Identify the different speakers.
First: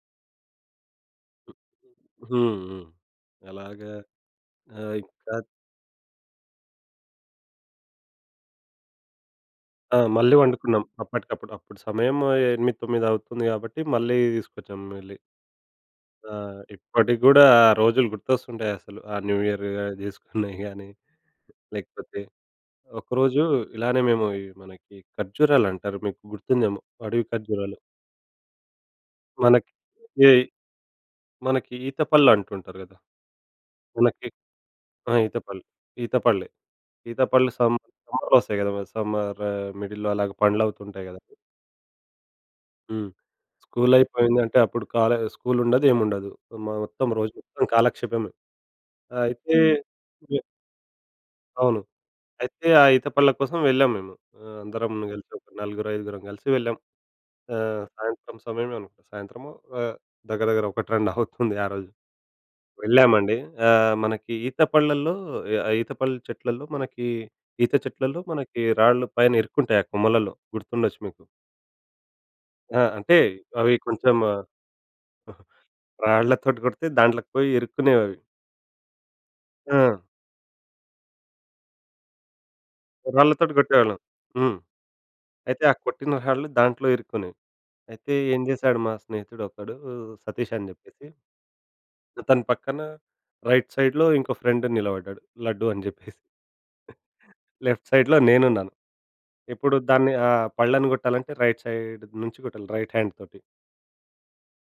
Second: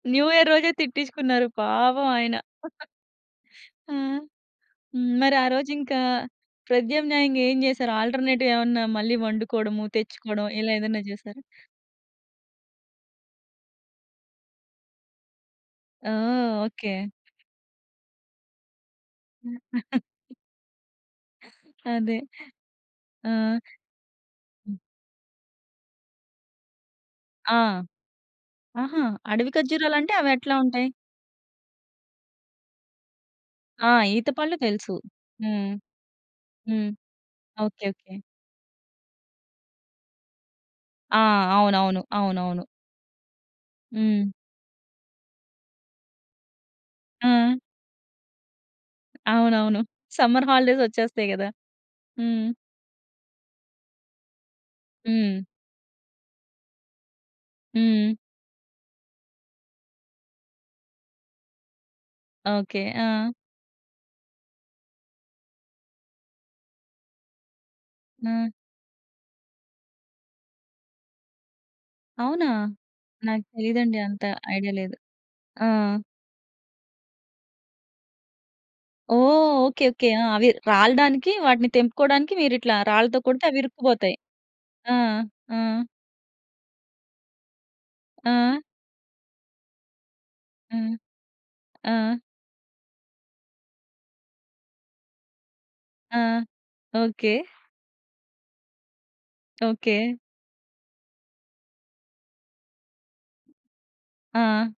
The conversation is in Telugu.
Speaker 1: న్యూ ఇయర్ రోజే తిట్టించుకున్నారు పాపం ఆయన.
Speaker 2: హుహు.
Speaker 1: ఆ!
Speaker 2: అలాగా.
Speaker 1: మరి ఆ
Speaker 2: ఆహ్ [unintelligible]
Speaker 1: రోజు ఇంకా ప్రత్యామ్నాయంగా ఏం జేశారు? ఆల్టర్‌నే‌టివ్ ఏమన్నా మళ్ళీ వండుకోవడము
Speaker 2: ఆ! మళ్ళీ
Speaker 1: తెచ్చుకోవడం ఇలా
Speaker 2: వండుకున్నాం
Speaker 1: ఏదైనా జేసారా?
Speaker 2: అప్పటికప్పుడు. అప్పుడు సమయం 8, 9 అవుతుంది గాబట్టి, మళ్ళీ తీసుకొచ్చాం వెళ్ళి.
Speaker 1: ఆ!
Speaker 2: ఆ!
Speaker 1: ఓకే.
Speaker 2: ఇప్పటికి కూడా ఆ రోజులు గుర్తొస్తుంటాయి. అసలు ఆ న్యూ ఇయర్ జేసుకున్నవి గానీ.
Speaker 1: అదే.
Speaker 2: లేకపోతే ఒకరోజు
Speaker 1: ఆ!
Speaker 2: ఇలానే మేము
Speaker 1: హ్మ్.
Speaker 2: మనకి ఖర్జూరాలు అంటారు. మీకు గుర్తుందేమో అడవి
Speaker 1: ఆ!
Speaker 2: ఖర్జూరాలు.
Speaker 1: ఆహా! అడవి
Speaker 2: మనకి
Speaker 1: ఖజురాలు అంటే అవి
Speaker 2: ఏయ్
Speaker 1: ఎట్లా ఉంటాయి?
Speaker 2: మనకి ఈతపళ్ళు అంటుంటారు గదా!
Speaker 1: ఆ!
Speaker 2: మనకి
Speaker 1: ఈత పళ్ళు తెలుసు.
Speaker 2: ఆ! ఈతపల్లె.
Speaker 1: హ్మ్.
Speaker 2: ఈతపళ్ళు
Speaker 1: హ్మ్.
Speaker 2: ఈతపళ్ళు సం
Speaker 1: ఓకే. ఓకే.
Speaker 2: సమ్మర్‌లో ఒస్తాయి కదా! సమ్మర్ మిడిల్‌లో అలాగే పండ్లు అవుతుంటాయి
Speaker 1: ఆ!
Speaker 2: గదా!
Speaker 1: అవునవును. అవునవును.
Speaker 2: హ్మ్. స్కూలు
Speaker 1: హ్మ్.
Speaker 2: అయిపోయింది అంటే, అప్పుడు కాలే స్కూలు ఉండదు ఏమి ఉండదు. మొత్తం రోజు
Speaker 1: ఆ!
Speaker 2: మొత్తం కాలక్షేపమే. అయితే
Speaker 1: అవునవును.
Speaker 2: ఎ
Speaker 1: సమ్మర్ హాలిడేస్ ఒచ్చేస్తాయి కదా!
Speaker 2: అవును.
Speaker 1: హ్మ్.
Speaker 2: అయితే ఆ ఈత పండ్ల కోసం వెళ్ళాము మేము. అందరం కలిసి
Speaker 1: హ్మ్.
Speaker 2: ఒక నలుగురు, ఐదుగురం గలిసి వెళ్ళాం. ఆహ్,
Speaker 1: హ్మ్.
Speaker 2: సాయంత్రం సమయమే, సాయంత్రం దగ్గర దగ్గర 1, 2 అవుతుంది ఆ రోజు.
Speaker 1: ఓకే. ఆ!
Speaker 2: వెళ్ళామండి. ఆహ్, మనకి ఈత పళ్ళలో ఆ ఈత పళ్ళ చెట్లలో మనకి ఈత చెట్లలో
Speaker 1: ఆ!
Speaker 2: మనకి రాళ్ళు పైన ఇరుక్కుంటాయి ఆ కొమ్మలలో. గుర్తుండొచ్చు మీకు.
Speaker 1: అవునా?
Speaker 2: ఆ! అంటే
Speaker 1: నాకు
Speaker 2: అవి
Speaker 1: తెలీదండి.
Speaker 2: కొంచెమ
Speaker 1: అంత ఐడియా లేదు. ఆ!
Speaker 2: రాళ్ళతోటి కొడితే దాంట్లోకి పోయి ఇరుకునేవి.
Speaker 1: ఓహ్! ఓకే.
Speaker 2: ఆ!
Speaker 1: ఓకే. ఆ! అవి రాలడానికి, వాటిని తెంపుకోడానికి మీరు ఇట్లా రాళ్ళతో కొడితే
Speaker 2: రాళ్ళతో
Speaker 1: అవి
Speaker 2: కొట్టేవాళ్ళం.
Speaker 1: ఇరుక్కుపోతాయి.
Speaker 2: హ్మ్.
Speaker 1: ఆ! ఆ!
Speaker 2: అయితే ఆ కొట్టిన రాళ్లు దాంట్లో ఇరుక్కుని. అయితే ఏం
Speaker 1: ఆ!
Speaker 2: చేసాడు మా స్నేహితుడు ఒకడు సతీష్ అని
Speaker 1: హ్మ్.
Speaker 2: జెప్పేసి
Speaker 1: ఆ!
Speaker 2: ఆతన పక్కన రైట్ సైడ్‌లో ఇంకో ఫ్రెండ్ నిలబడ్డాడు. లడ్డు అని
Speaker 1: ఆ!
Speaker 2: జెప్పేసి.
Speaker 1: ఓకే.
Speaker 2: లెఫ్ట్ సైడ్‌లో నేనున్నా. ఇప్పుడు
Speaker 1: ఓకే.
Speaker 2: దాన్ని, ఆ పళ్ళను కొట్టాలంటే రైట్ సైడ్ నుంచి కొట్టాలి రైట్ హాండ్ తోటి.
Speaker 1: ఆ!